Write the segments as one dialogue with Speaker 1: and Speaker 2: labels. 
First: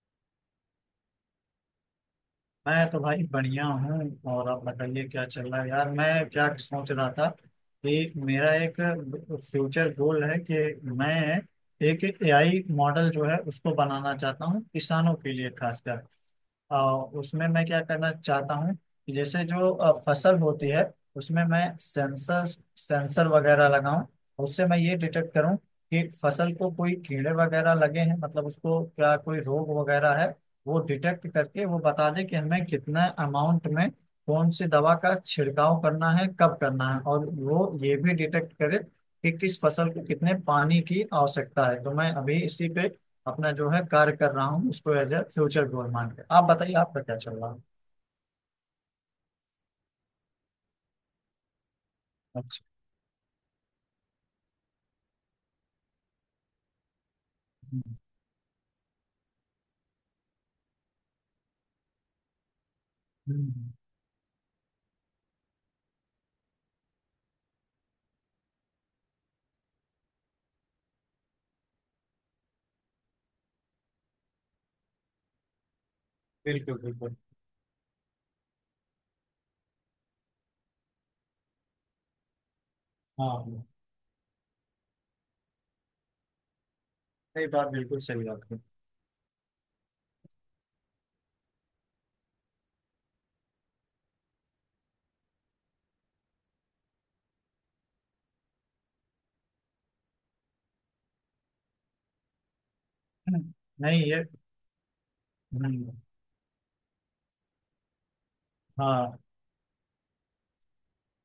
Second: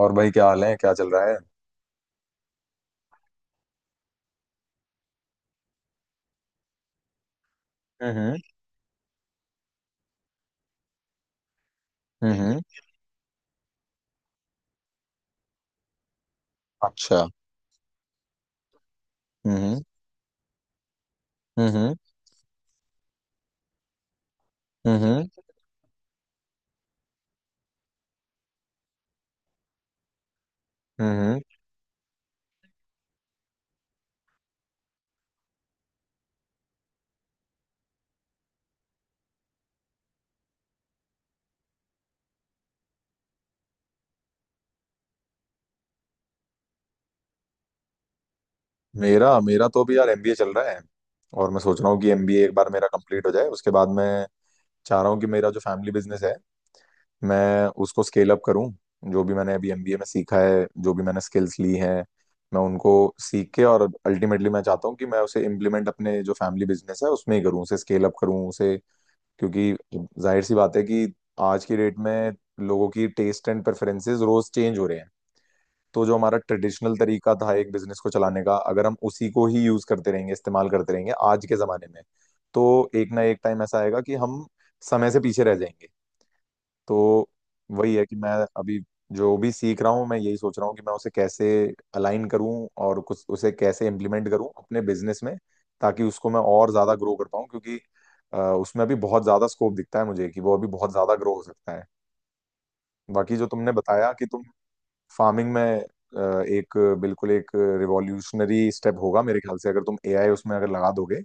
Speaker 1: और भाई, क्या हाल है? क्या चल रहा है?
Speaker 2: मैं तो भाई बढ़िया हूँ। और आप बताइए क्या चल रहा है यार। मैं क्या सोच रहा था कि
Speaker 1: हम्म।
Speaker 2: मेरा एक फ्यूचर गोल है कि मैं एक
Speaker 1: हम्म।
Speaker 2: एआई मॉडल जो है उसको बनाना चाहता हूँ किसानों के लिए, खासकर। अ,
Speaker 1: अच्छा।
Speaker 2: उसमें मैं क्या करना चाहता हूँ कि जैसे जो
Speaker 1: हम्म।
Speaker 2: फसल होती है, उसमें मैं
Speaker 1: हम्म।
Speaker 2: सेंसर सेंसर वगैरह लगाऊं, उससे मैं ये
Speaker 1: हम्म।
Speaker 2: डिटेक्ट करूं कि फसल को कोई कीड़े वगैरह लगे हैं, मतलब उसको क्या कोई रोग वगैरह है। वो डिटेक्ट
Speaker 1: हम्म।
Speaker 2: करके वो बता दे कि हमें कितना अमाउंट में कौन सी दवा का छिड़काव करना है, कब करना है। और वो ये भी डिटेक्ट करे कि किस फसल को कितने पानी की आवश्यकता है। तो मैं अभी इसी पे अपना जो है कार्य कर रहा हूँ, उसको एज ए फ्यूचर गोल मान के। आप बताइए आपका क्या चल रहा है।
Speaker 1: मेरा मेरा तो अभी यार एमबीए चल रहा है। और मैं सोच रहा हूँ कि एमबीए एक
Speaker 2: अच्छा।
Speaker 1: बार मेरा कंप्लीट हो जाए, उसके बाद मैं चाह रहा हूँ कि मेरा जो फैमिली बिजनेस है, मैं
Speaker 2: हम्म।
Speaker 1: उसको स्केल अप करूँ। जो भी मैंने अभी एमबीए में सीखा है, जो भी मैंने स्किल्स ली हैं, मैं उनको सीख के,
Speaker 2: हम्म।
Speaker 1: और अल्टीमेटली मैं चाहता हूँ कि मैं उसे इम्प्लीमेंट अपने जो फैमिली बिजनेस है उसमें ही करूँ, उसे स्केल अप करूँ उसे, क्योंकि जाहिर सी बात है कि आज की डेट में लोगों की टेस्ट एंड प्रेफरेंसेस रोज चेंज हो रहे हैं। तो जो हमारा
Speaker 2: बिल्कुल
Speaker 1: ट्रेडिशनल
Speaker 2: बिल्कुल।
Speaker 1: तरीका था एक बिजनेस को चलाने का, अगर हम उसी को ही यूज करते रहेंगे, इस्तेमाल करते रहेंगे आज के जमाने में, तो एक ना
Speaker 2: हाँ
Speaker 1: एक टाइम
Speaker 2: हाँ।
Speaker 1: ऐसा आएगा कि हम समय से पीछे रह जाएंगे। तो
Speaker 2: सही बात,
Speaker 1: वही
Speaker 2: बिल्कुल
Speaker 1: है कि
Speaker 2: सही
Speaker 1: मैं
Speaker 2: बात है।
Speaker 1: अभी जो भी सीख रहा हूँ, मैं यही सोच रहा हूँ कि मैं उसे कैसे अलाइन करूँ, और कुछ उसे कैसे इम्प्लीमेंट करूँ अपने बिजनेस में, ताकि उसको मैं और ज्यादा ग्रो कर पाऊँ, क्योंकि उसमें अभी बहुत ज्यादा स्कोप दिखता है मुझे कि वो अभी बहुत ज्यादा ग्रो हो सकता है। बाकी जो
Speaker 2: हम्म।
Speaker 1: तुमने
Speaker 2: नहीं,
Speaker 1: बताया
Speaker 2: ये
Speaker 1: कि तुम फार्मिंग में,
Speaker 2: हम्म,
Speaker 1: एक बिल्कुल एक रिवॉल्यूशनरी स्टेप
Speaker 2: हाँ
Speaker 1: होगा मेरे ख्याल से, अगर तुम एआई उसमें अगर लगा दोगे।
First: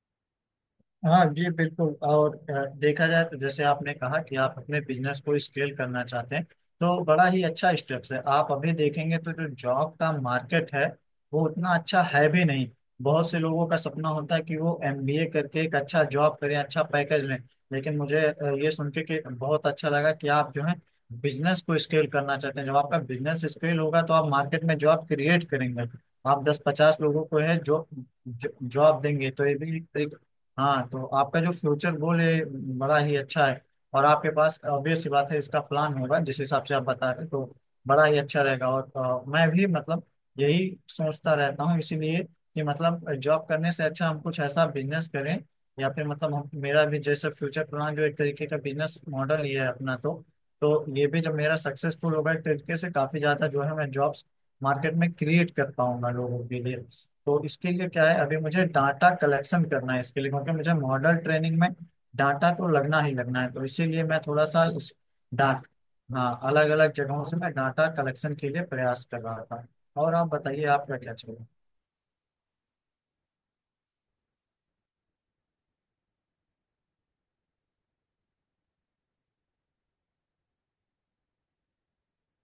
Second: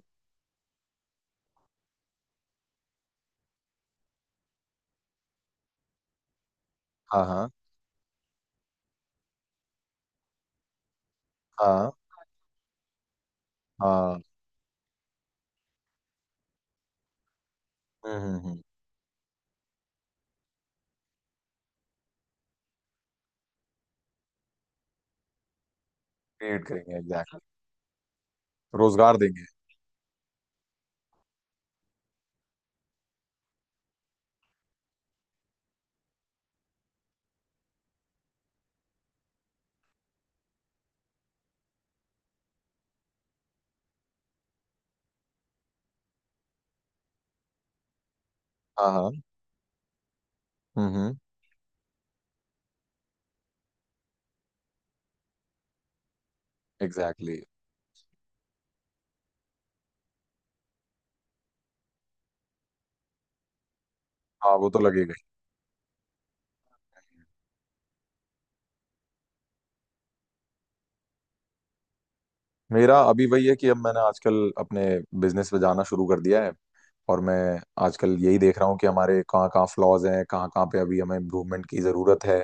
Speaker 2: हाँ जी बिल्कुल। और देखा जाए तो जैसे आपने कहा कि आप अपने बिजनेस को स्केल करना चाहते हैं, तो
Speaker 1: हाँ
Speaker 2: बड़ा ही
Speaker 1: हाँ।
Speaker 2: अच्छा स्टेप्स है। आप अभी देखेंगे तो जो जॉब का मार्केट है वो उतना
Speaker 1: हाँ
Speaker 2: अच्छा है भी नहीं। बहुत से लोगों का सपना
Speaker 1: हाँ।
Speaker 2: होता है कि वो एमबीए करके एक अच्छा जॉब करें, अच्छा पैकेज लें। लेकिन मुझे
Speaker 1: हम्म।
Speaker 2: ये सुन के कि बहुत अच्छा लगा कि आप जो है बिजनेस को स्केल करना चाहते हैं। जब आपका बिजनेस स्केल होगा तो आप मार्केट में जॉब क्रिएट करेंगे। आप दस
Speaker 1: क्रिएट करेंगे,
Speaker 2: पचास लोगों
Speaker 1: एग्जैक्टली।
Speaker 2: को है जो जॉब
Speaker 1: रोजगार
Speaker 2: देंगे,
Speaker 1: देंगे।
Speaker 2: तो ये भी एक। हाँ, तो आपका जो फ्यूचर गोल है बड़ा ही अच्छा है। और आपके पास ऑब्वियस सी बात है इसका प्लान होगा, जिस हिसाब से आप बता रहे हैं, तो बड़ा ही अच्छा रहेगा। और मैं भी मतलब यही सोचता रहता हूँ, इसीलिए कि मतलब जॉब करने से अच्छा हम कुछ ऐसा बिजनेस करें। या फिर मतलब हम, मेरा भी जैसे फ्यूचर प्लान जो एक तरीके का
Speaker 1: हाँ
Speaker 2: बिजनेस
Speaker 1: हाँ।
Speaker 2: मॉडल ही है अपना, तो तो ये
Speaker 1: हम्म।
Speaker 2: भी जब मेरा सक्सेसफुल होगा एक तरीके से, काफी ज्यादा जो है मैं जॉब्स मार्केट में क्रिएट कर पाऊंगा लोगों के लिए।
Speaker 1: Exactly, exactly.
Speaker 2: तो इसके लिए क्या है, अभी मुझे डाटा कलेक्शन करना है इसके लिए। क्योंकि मुझे मॉडल ट्रेनिंग में डाटा तो लगना ही लगना है। तो इसीलिए मैं थोड़ा
Speaker 1: हाँ,
Speaker 2: सा
Speaker 1: वो तो
Speaker 2: इस
Speaker 1: लगेगा ही।
Speaker 2: डाट हाँ, अलग अलग जगहों से मैं डाटा कलेक्शन के लिए प्रयास कर रहा था। और आप बताइए आपका क्या चल रहा
Speaker 1: मेरा अभी वही है कि अब मैंने आजकल अपने बिजनेस पे जाना शुरू कर दिया है, और मैं आजकल यही देख रहा हूँ कि हमारे कहाँ कहाँ फ्लॉज हैं, कहाँ कहाँ पे अभी हमें इम्प्रूवमेंट की ज़रूरत है।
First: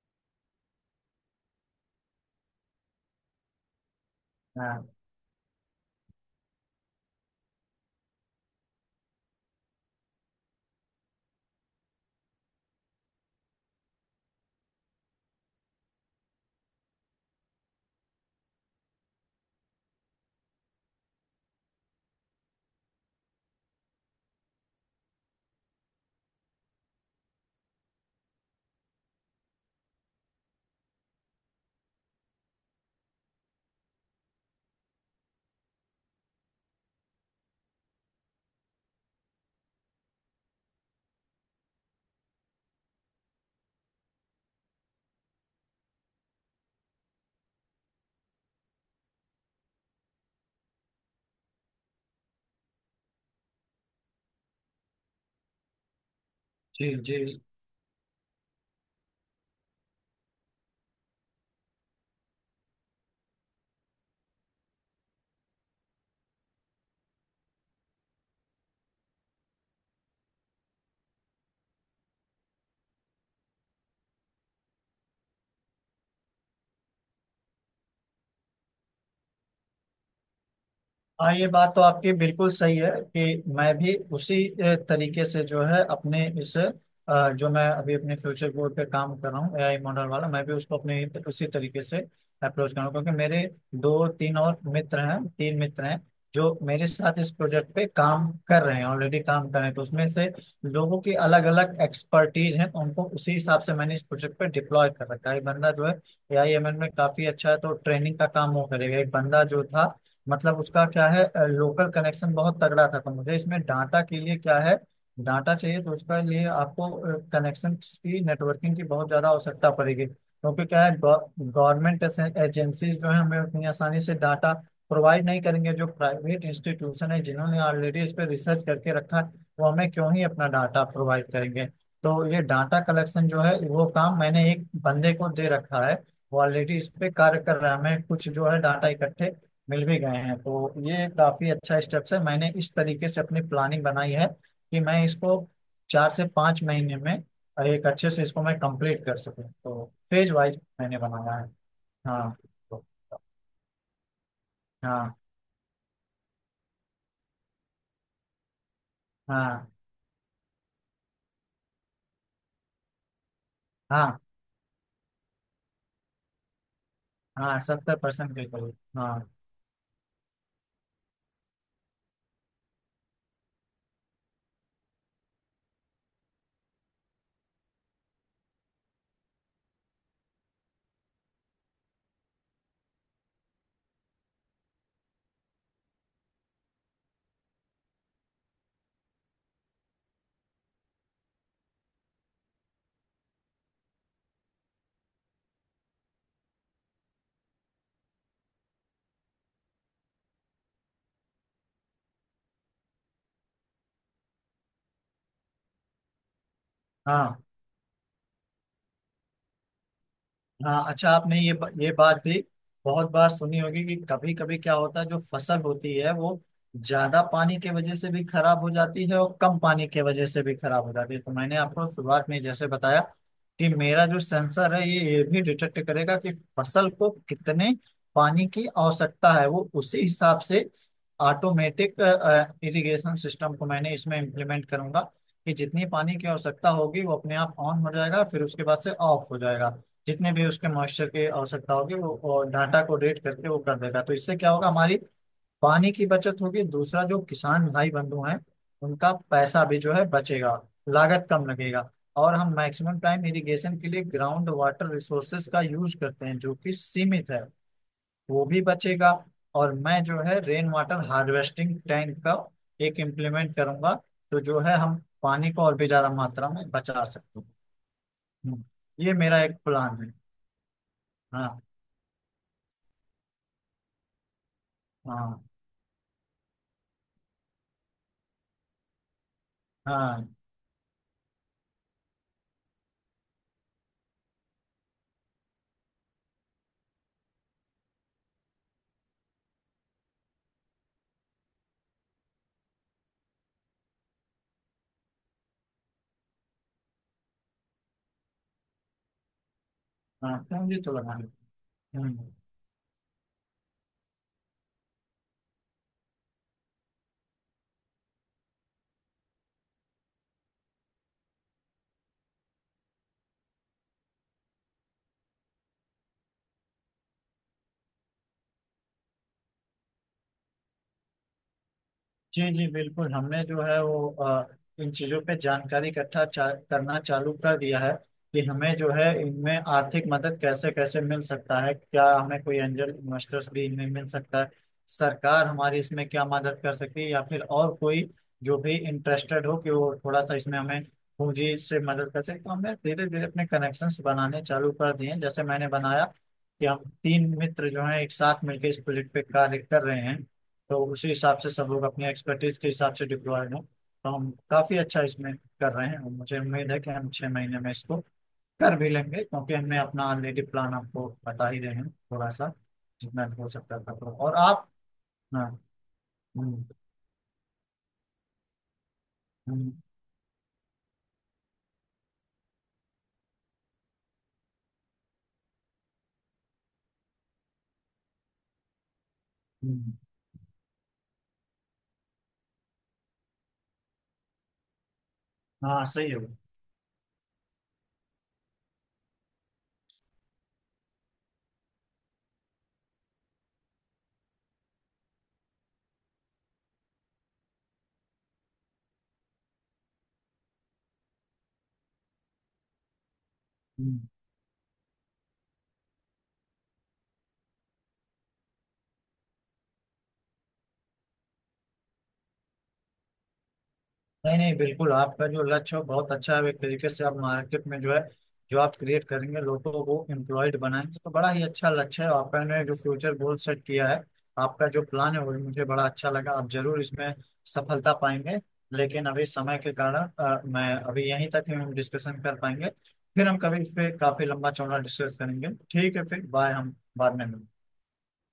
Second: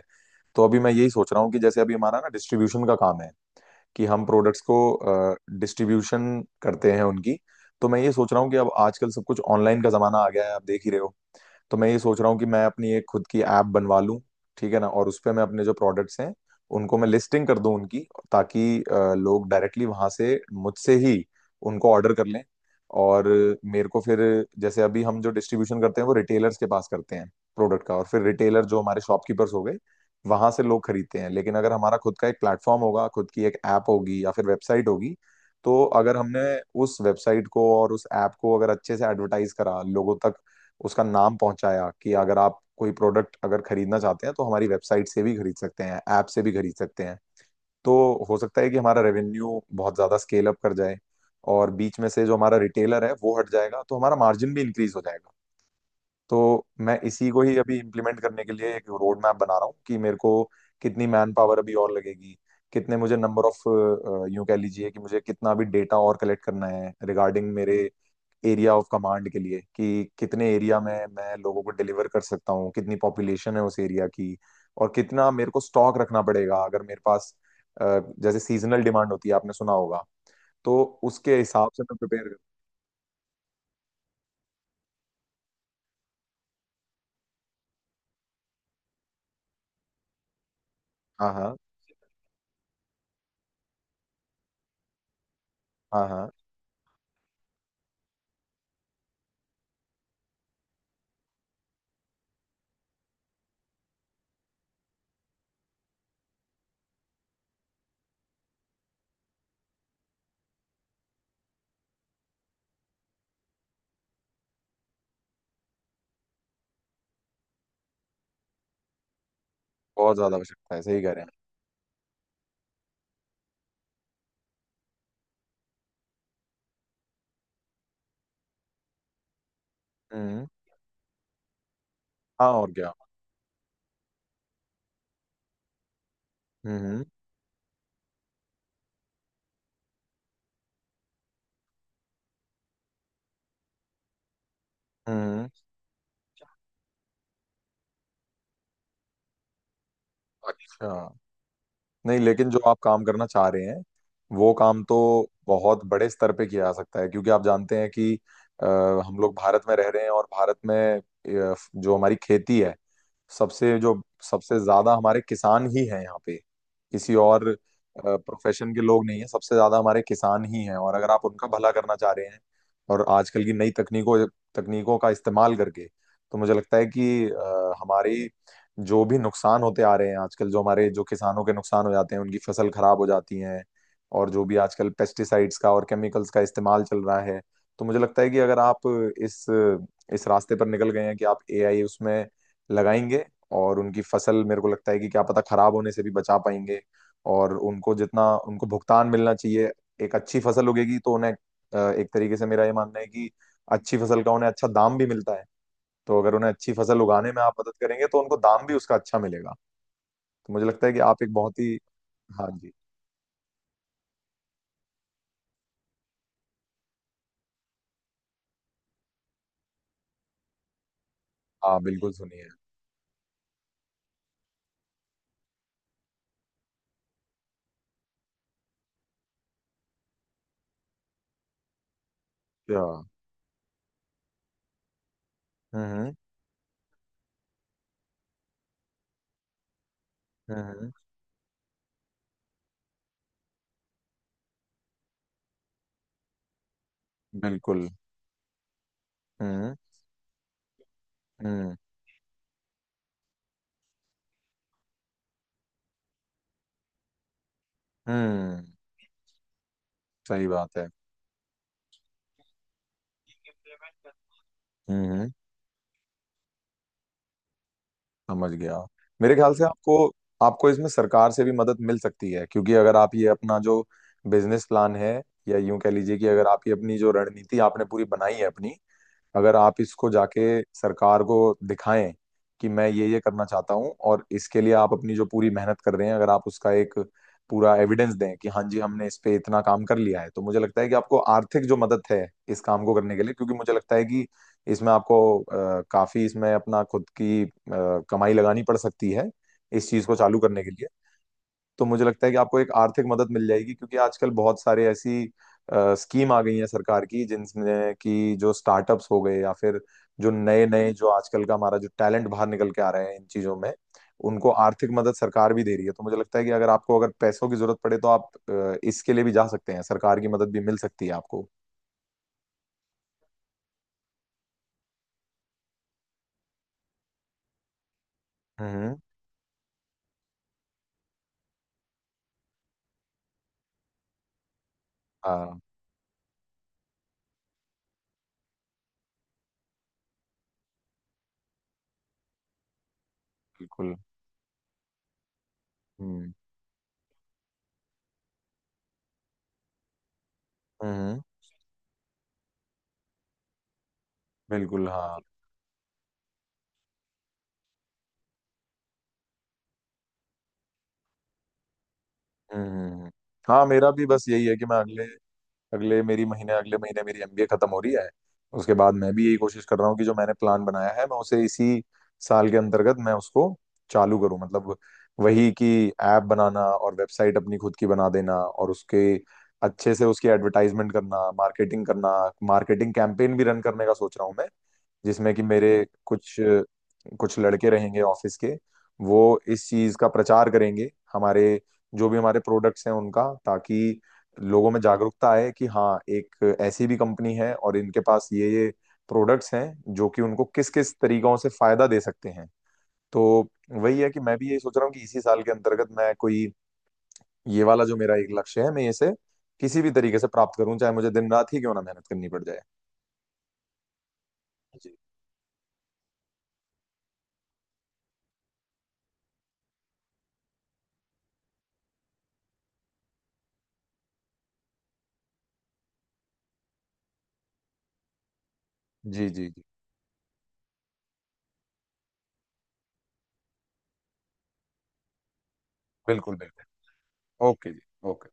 Speaker 1: तो अभी मैं यही सोच रहा हूँ कि जैसे अभी हमारा ना डिस्ट्रीब्यूशन का काम है कि हम प्रोडक्ट्स
Speaker 2: है।
Speaker 1: को
Speaker 2: हाँ।
Speaker 1: डिस्ट्रीब्यूशन करते हैं उनकी। तो मैं ये सोच रहा हूँ कि अब आजकल सब कुछ ऑनलाइन का ज़माना आ गया है, आप देख ही रहे हो। तो मैं ये सोच रहा हूँ कि मैं अपनी एक खुद की ऐप बनवा लूँ, ठीक है ना, और उस पे मैं अपने जो प्रोडक्ट्स हैं उनको मैं लिस्टिंग कर दूं उनकी, ताकि लोग डायरेक्टली वहां से मुझसे ही उनको ऑर्डर कर लें, और मेरे को फिर, जैसे अभी हम जो डिस्ट्रीब्यूशन करते हैं वो रिटेलर्स के पास करते हैं प्रोडक्ट का, और फिर रिटेलर जो हमारे शॉपकीपर्स हो गए, वहां से लोग खरीदते हैं। लेकिन अगर हमारा खुद का एक प्लेटफॉर्म होगा, खुद की एक ऐप होगी या फिर वेबसाइट होगी, तो अगर हमने उस वेबसाइट को और उस ऐप को अगर अच्छे से एडवर्टाइज करा, लोगों तक उसका नाम पहुंचाया कि अगर आप कोई प्रोडक्ट अगर खरीदना चाहते हैं तो हमारी वेबसाइट से भी खरीद सकते हैं, ऐप से भी खरीद सकते हैं, तो हो सकता है कि हमारा रेवेन्यू बहुत ज्यादा स्केल अप कर जाए, और बीच में से जो हमारा रिटेलर है वो हट जाएगा, तो हमारा मार्जिन भी इंक्रीज हो जाएगा। तो
Speaker 2: जी
Speaker 1: मैं
Speaker 2: जी।
Speaker 1: इसी को ही अभी इम्प्लीमेंट करने के लिए एक रोड मैप बना रहा हूँ कि मेरे को कितनी मैन पावर अभी और लगेगी, कितने मुझे नंबर ऑफ, यूं कह लीजिए कि मुझे कितना भी डेटा और कलेक्ट करना है रिगार्डिंग मेरे एरिया ऑफ कमांड के लिए, कि कितने एरिया में मैं लोगों को डिलीवर कर सकता हूँ, कितनी पॉपुलेशन है उस एरिया की, और कितना मेरे को स्टॉक रखना पड़ेगा, अगर मेरे पास जैसे सीजनल डिमांड होती है आपने सुना होगा, तो
Speaker 2: हाँ,
Speaker 1: उसके
Speaker 2: ये
Speaker 1: हिसाब
Speaker 2: बात तो
Speaker 1: से मैं
Speaker 2: आपकी
Speaker 1: प्रिपेयर कर।
Speaker 2: बिल्कुल सही है कि मैं भी उसी तरीके से जो है अपने इस जो मैं अभी अपने फ्यूचर बोर्ड पे काम कर रहा हूँ एआई मॉडल वाला, मैं भी उसको अपने
Speaker 1: हाँ
Speaker 2: उसी
Speaker 1: हाँ।
Speaker 2: तरीके से अप्रोच कर रहा हूँ। क्योंकि मेरे दो तीन और मित्र हैं, तीन मित्र हैं
Speaker 1: हाँ हाँ।
Speaker 2: जो मेरे साथ इस प्रोजेक्ट पे काम कर रहे हैं, ऑलरेडी काम कर रहे हैं। तो उसमें से लोगों की अलग अलग एक्सपर्टीज हैं, तो उनको उसी हिसाब से मैंने इस प्रोजेक्ट पे डिप्लॉय कर रखा है। एक बंदा जो है एआई एमएल में काफी अच्छा है, तो ट्रेनिंग का काम वो करेगा। एक बंदा जो था, मतलब उसका क्या है, लोकल कनेक्शन बहुत तगड़ा था। तो मुझे इसमें डाटा के लिए क्या है, डाटा चाहिए, तो उसके लिए आपको कनेक्शन की, नेटवर्किंग की बहुत ज़्यादा आवश्यकता पड़ेगी।
Speaker 1: बहुत ज्यादा
Speaker 2: क्योंकि
Speaker 1: आवश्यकता है,
Speaker 2: क्या है,
Speaker 1: सही कह रहे हैं।
Speaker 2: गवर्नमेंट एजेंसीज जो है हमें उतनी आसानी से डाटा प्रोवाइड नहीं करेंगे। जो प्राइवेट इंस्टीट्यूशन है जिन्होंने ऑलरेडी इस पर रिसर्च करके रखा है, वो हमें क्यों ही
Speaker 1: हम्म।
Speaker 2: अपना डाटा प्रोवाइड करेंगे। तो ये
Speaker 1: हाँ, और
Speaker 2: डाटा
Speaker 1: क्या।
Speaker 2: कलेक्शन जो है वो काम मैंने एक बंदे को दे रखा है, वो ऑलरेडी इस
Speaker 1: हम्म
Speaker 2: पे कार्य कर रहा है। हमें कुछ जो है डाटा इकट्ठे मिल भी गए हैं। तो ये काफी अच्छा स्टेप्स है। मैंने इस तरीके से अपनी प्लानिंग बनाई है कि मैं इसको
Speaker 1: हम्म।
Speaker 2: 4 से 5 महीने में एक अच्छे से इसको मैं कंप्लीट कर सकूं। तो फेज वाइज
Speaker 1: अच्छा।
Speaker 2: मैंने बनाया है।
Speaker 1: नहीं,
Speaker 2: हाँ
Speaker 1: लेकिन जो आप
Speaker 2: तो।
Speaker 1: काम करना चाह रहे हैं, वो काम तो
Speaker 2: हाँ
Speaker 1: बहुत बड़े स्तर पे किया जा सकता है, क्योंकि आप जानते हैं कि अ, हम लोग भारत
Speaker 2: हाँ।
Speaker 1: में रह रहे हैं, और भारत में, जो हमारी खेती है, सबसे जो
Speaker 2: हाँ
Speaker 1: सबसे ज्यादा हमारे किसान ही हैं यहाँ पे, किसी और
Speaker 2: हाँ 70% के
Speaker 1: प्रोफेशन
Speaker 2: करीब,
Speaker 1: के लोग नहीं
Speaker 2: हाँ।
Speaker 1: है, सबसे ज्यादा हमारे किसान ही हैं, और अगर आप उनका भला करना चाह रहे हैं, और आजकल की नई तकनीकों तकनीकों का इस्तेमाल करके, तो मुझे लगता है कि हमारी जो भी नुकसान होते आ रहे हैं आजकल, जो हमारे जो किसानों के नुकसान हो जाते हैं, उनकी फसल खराब हो जाती है, और जो भी आजकल पेस्टिसाइड्स का और केमिकल्स का इस्तेमाल चल रहा है, तो मुझे लगता है कि अगर आप इस इस रास्ते पर निकल गए हैं कि आप एआई उसमें लगाएंगे, और उनकी फसल मेरे को लगता है कि क्या पता खराब होने से भी बचा पाएंगे, और उनको जितना उनको भुगतान मिलना चाहिए, एक अच्छी फसल उगेगी तो उन्हें, एक तरीके से मेरा ये मानना है कि अच्छी फसल का उन्हें अच्छा दाम भी मिलता है। तो अगर उन्हें अच्छी फसल उगाने में
Speaker 2: हाँ
Speaker 1: आप मदद करेंगे तो उनको दाम भी उसका अच्छा मिलेगा। तो मुझे
Speaker 2: हाँ।
Speaker 1: लगता है कि
Speaker 2: अच्छा,
Speaker 1: आप एक
Speaker 2: आपने
Speaker 1: बहुत ही।
Speaker 2: ये बात भी
Speaker 1: हाँ जी।
Speaker 2: बहुत बार सुनी होगी कि कभी कभी क्या होता है, जो फसल होती है वो ज्यादा पानी के वजह से भी खराब हो जाती है और कम पानी के वजह से भी खराब हो जाती है। तो मैंने
Speaker 1: हाँ
Speaker 2: आपको
Speaker 1: बिल्कुल,
Speaker 2: शुरुआत में
Speaker 1: सुनिए।
Speaker 2: जैसे बताया कि मेरा जो सेंसर है ये भी डिटेक्ट करेगा कि फसल को कितने पानी की आवश्यकता है। वो उसी हिसाब से ऑटोमेटिक
Speaker 1: अच्छा।
Speaker 2: इरिगेशन सिस्टम को मैंने इसमें इम्प्लीमेंट करूंगा कि जितनी
Speaker 1: हम्म
Speaker 2: पानी की आवश्यकता होगी वो अपने आप ऑन हो जाएगा, फिर उसके बाद से ऑफ हो जाएगा। जितने भी
Speaker 1: हम्म
Speaker 2: उसके
Speaker 1: हम्म,
Speaker 2: मॉइस्चर की आवश्यकता होगी वो डाटा को रेट करके वो कर देगा। तो इससे क्या होगा, हमारी पानी की बचत होगी। दूसरा, जो किसान
Speaker 1: बिल्कुल।
Speaker 2: भाई बंधु हैं उनका पैसा
Speaker 1: हम्म
Speaker 2: भी जो है बचेगा, लागत कम
Speaker 1: हम्म
Speaker 2: लगेगा। और हम मैक्सिमम टाइम इरिगेशन के लिए ग्राउंड वाटर रिसोर्सेज का यूज करते हैं जो कि सीमित है, वो भी
Speaker 1: हम्म।
Speaker 2: बचेगा। और मैं जो है
Speaker 1: सही
Speaker 2: रेन
Speaker 1: बात है।
Speaker 2: वाटर हार्वेस्टिंग टैंक का एक इम्प्लीमेंट करूंगा, तो जो है हम
Speaker 1: हम्म हम्म।
Speaker 2: पानी को और भी ज्यादा मात्रा में बचा सकते हैं।
Speaker 1: समझ
Speaker 2: हम्म।
Speaker 1: गया।
Speaker 2: ये
Speaker 1: मेरे
Speaker 2: मेरा
Speaker 1: ख्याल
Speaker 2: एक
Speaker 1: से
Speaker 2: प्लान
Speaker 1: आपको
Speaker 2: है।
Speaker 1: आपको इसमें सरकार से भी
Speaker 2: हाँ
Speaker 1: मदद मिल सकती है, क्योंकि अगर आप ये अपना जो बिजनेस प्लान है,
Speaker 2: हाँ।
Speaker 1: या यूं कह लीजिए कि अगर आप ये अपनी जो रणनीति आपने पूरी बनाई है अपनी, अगर आप इसको
Speaker 2: हाँ
Speaker 1: जाके सरकार को दिखाएं कि मैं ये करना चाहता हूँ, और इसके लिए आप अपनी जो पूरी मेहनत कर रहे हैं, अगर आप उसका एक पूरा एविडेंस दें कि हाँ जी हमने इस पे इतना काम कर लिया है, तो मुझे लगता है कि आपको आर्थिक जो मदद है इस काम को करने के लिए, क्योंकि मुझे लगता है कि इसमें आपको काफी इसमें अपना खुद की कमाई लगानी पड़ सकती है इस चीज को चालू
Speaker 2: हाँ,
Speaker 1: करने के
Speaker 2: मुझे
Speaker 1: लिए।
Speaker 2: तो लगा है।
Speaker 1: तो मुझे लगता
Speaker 2: हम्म।
Speaker 1: है कि आपको एक आर्थिक मदद मिल जाएगी, क्योंकि आजकल बहुत सारे ऐसी स्कीम आ गई है सरकार की, जिनमें कि जो स्टार्टअप्स हो गए या फिर जो नए नए जो आजकल का हमारा जो टैलेंट बाहर निकल के आ रहे हैं इन चीजों में, उनको आर्थिक मदद सरकार भी दे रही है। तो मुझे लगता है कि अगर आपको अगर पैसों की जरूरत पड़े, तो आप इसके लिए भी जा सकते हैं, सरकार की मदद भी मिल सकती है आपको।
Speaker 2: जी जी बिल्कुल, हमने जो है वो इन चीज़ों पे जानकारी इकट्ठा करना चालू कर दिया है कि हमें जो
Speaker 1: हम्म।
Speaker 2: है इनमें आर्थिक मदद कैसे कैसे मिल सकता है, क्या हमें कोई एंजल इन्वेस्टर्स भी इनमें मिल सकता है, सरकार
Speaker 1: हाँ
Speaker 2: हमारी इसमें क्या मदद कर सकती है, या फिर और कोई जो भी इंटरेस्टेड हो कि वो थोड़ा सा इसमें हमें पूंजी से मदद कर सके। तो हमने धीरे धीरे अपने
Speaker 1: बिल्कुल।
Speaker 2: कनेक्शंस बनाने चालू कर दिए हैं। जैसे मैंने बनाया
Speaker 1: हम्म
Speaker 2: कि हम तीन मित्र जो हैं एक साथ मिलकर इस प्रोजेक्ट पे कार्य कर रहे हैं। तो उसी
Speaker 1: हम्म।
Speaker 2: हिसाब से सब लोग अपनी एक्सपर्टीज के हिसाब से डिप्लॉयड हो, तो हम काफी
Speaker 1: बिल्कुल
Speaker 2: अच्छा
Speaker 1: हाँ।
Speaker 2: इसमें कर रहे हैं। और मुझे उम्मीद है कि हम 6 महीने में इसको कर भी लेंगे, क्योंकि हमने अपना ऑलरेडी प्लान आपको बता ही रहे हैं, थोड़ा सा
Speaker 1: हम्म हम्म, हम्म।
Speaker 2: जितना भी हो
Speaker 1: हाँ,
Speaker 2: सकता
Speaker 1: मेरा
Speaker 2: था
Speaker 1: भी
Speaker 2: तो।
Speaker 1: बस
Speaker 2: और
Speaker 1: यही है कि
Speaker 2: आप।
Speaker 1: मैं अगले,
Speaker 2: हाँ।
Speaker 1: अगले मेरी महीने
Speaker 2: हम्म।
Speaker 1: अगले महीने मेरी एमबीए खत्म हो रही है। उसके बाद मैं भी यही कोशिश
Speaker 2: हम्म।
Speaker 1: कर रहा हूँ कि जो मैंने प्लान बनाया है मैं उसे इसी साल के अंतर्गत मैं उसको चालू करूँ, मतलब वही कि ऐप बनाना और वेबसाइट अपनी खुद की बना देना, और उसके
Speaker 2: हम्म।
Speaker 1: अच्छे से उसकी एडवर्टाइजमेंट करना, मार्केटिंग करना। मार्केटिंग कैंपेन भी रन करने का सोच रहा हूँ मैं, जिसमें कि मेरे
Speaker 2: हाँ, सही है वो।
Speaker 1: कुछ कुछ लड़के रहेंगे ऑफिस के, वो इस चीज का प्रचार करेंगे हमारे, जो भी हमारे प्रोडक्ट्स हैं उनका, ताकि लोगों में जागरूकता आए कि हाँ, एक ऐसी भी कंपनी है, और इनके पास ये प्रोडक्ट्स हैं जो कि उनको किस किस तरीकों से फायदा दे सकते हैं। तो वही
Speaker 2: हम्म।
Speaker 1: है कि मैं भी यही सोच रहा हूँ कि इसी साल के अंतर्गत मैं कोई, ये वाला जो मेरा एक लक्ष्य है, मैं इसे किसी भी तरीके से प्राप्त करूं, चाहे मुझे दिन रात ही क्यों ना मेहनत करनी पड़ जाए।
Speaker 2: नहीं नहीं, बिल्कुल
Speaker 1: जी
Speaker 2: आपका जो लक्ष्य है बहुत अच्छा है। एक तरीके से आप मार्केट में जो है जो आप क्रिएट करेंगे, लोगों को एम्प्लॉयड बनाएंगे, तो बड़ा ही अच्छा लक्ष्य है। आपने जो फ्यूचर गोल सेट किया है, आपका जो प्लान है, वो भी मुझे बड़ा अच्छा लगा। आप जरूर इसमें सफलता पाएंगे। लेकिन अभी
Speaker 1: जी जी।
Speaker 2: समय
Speaker 1: जी,
Speaker 2: के कारण मैं अभी यहीं तक ही हम डिस्कशन कर पाएंगे। फिर हम कभी इस पे काफी लंबा चौड़ा डिस्कस करेंगे, ठीक है। फिर
Speaker 1: बिल्कुल
Speaker 2: बाय,
Speaker 1: बिल्कुल।
Speaker 2: हम बाद में मिलते हैं।
Speaker 1: ओके जी। ओके।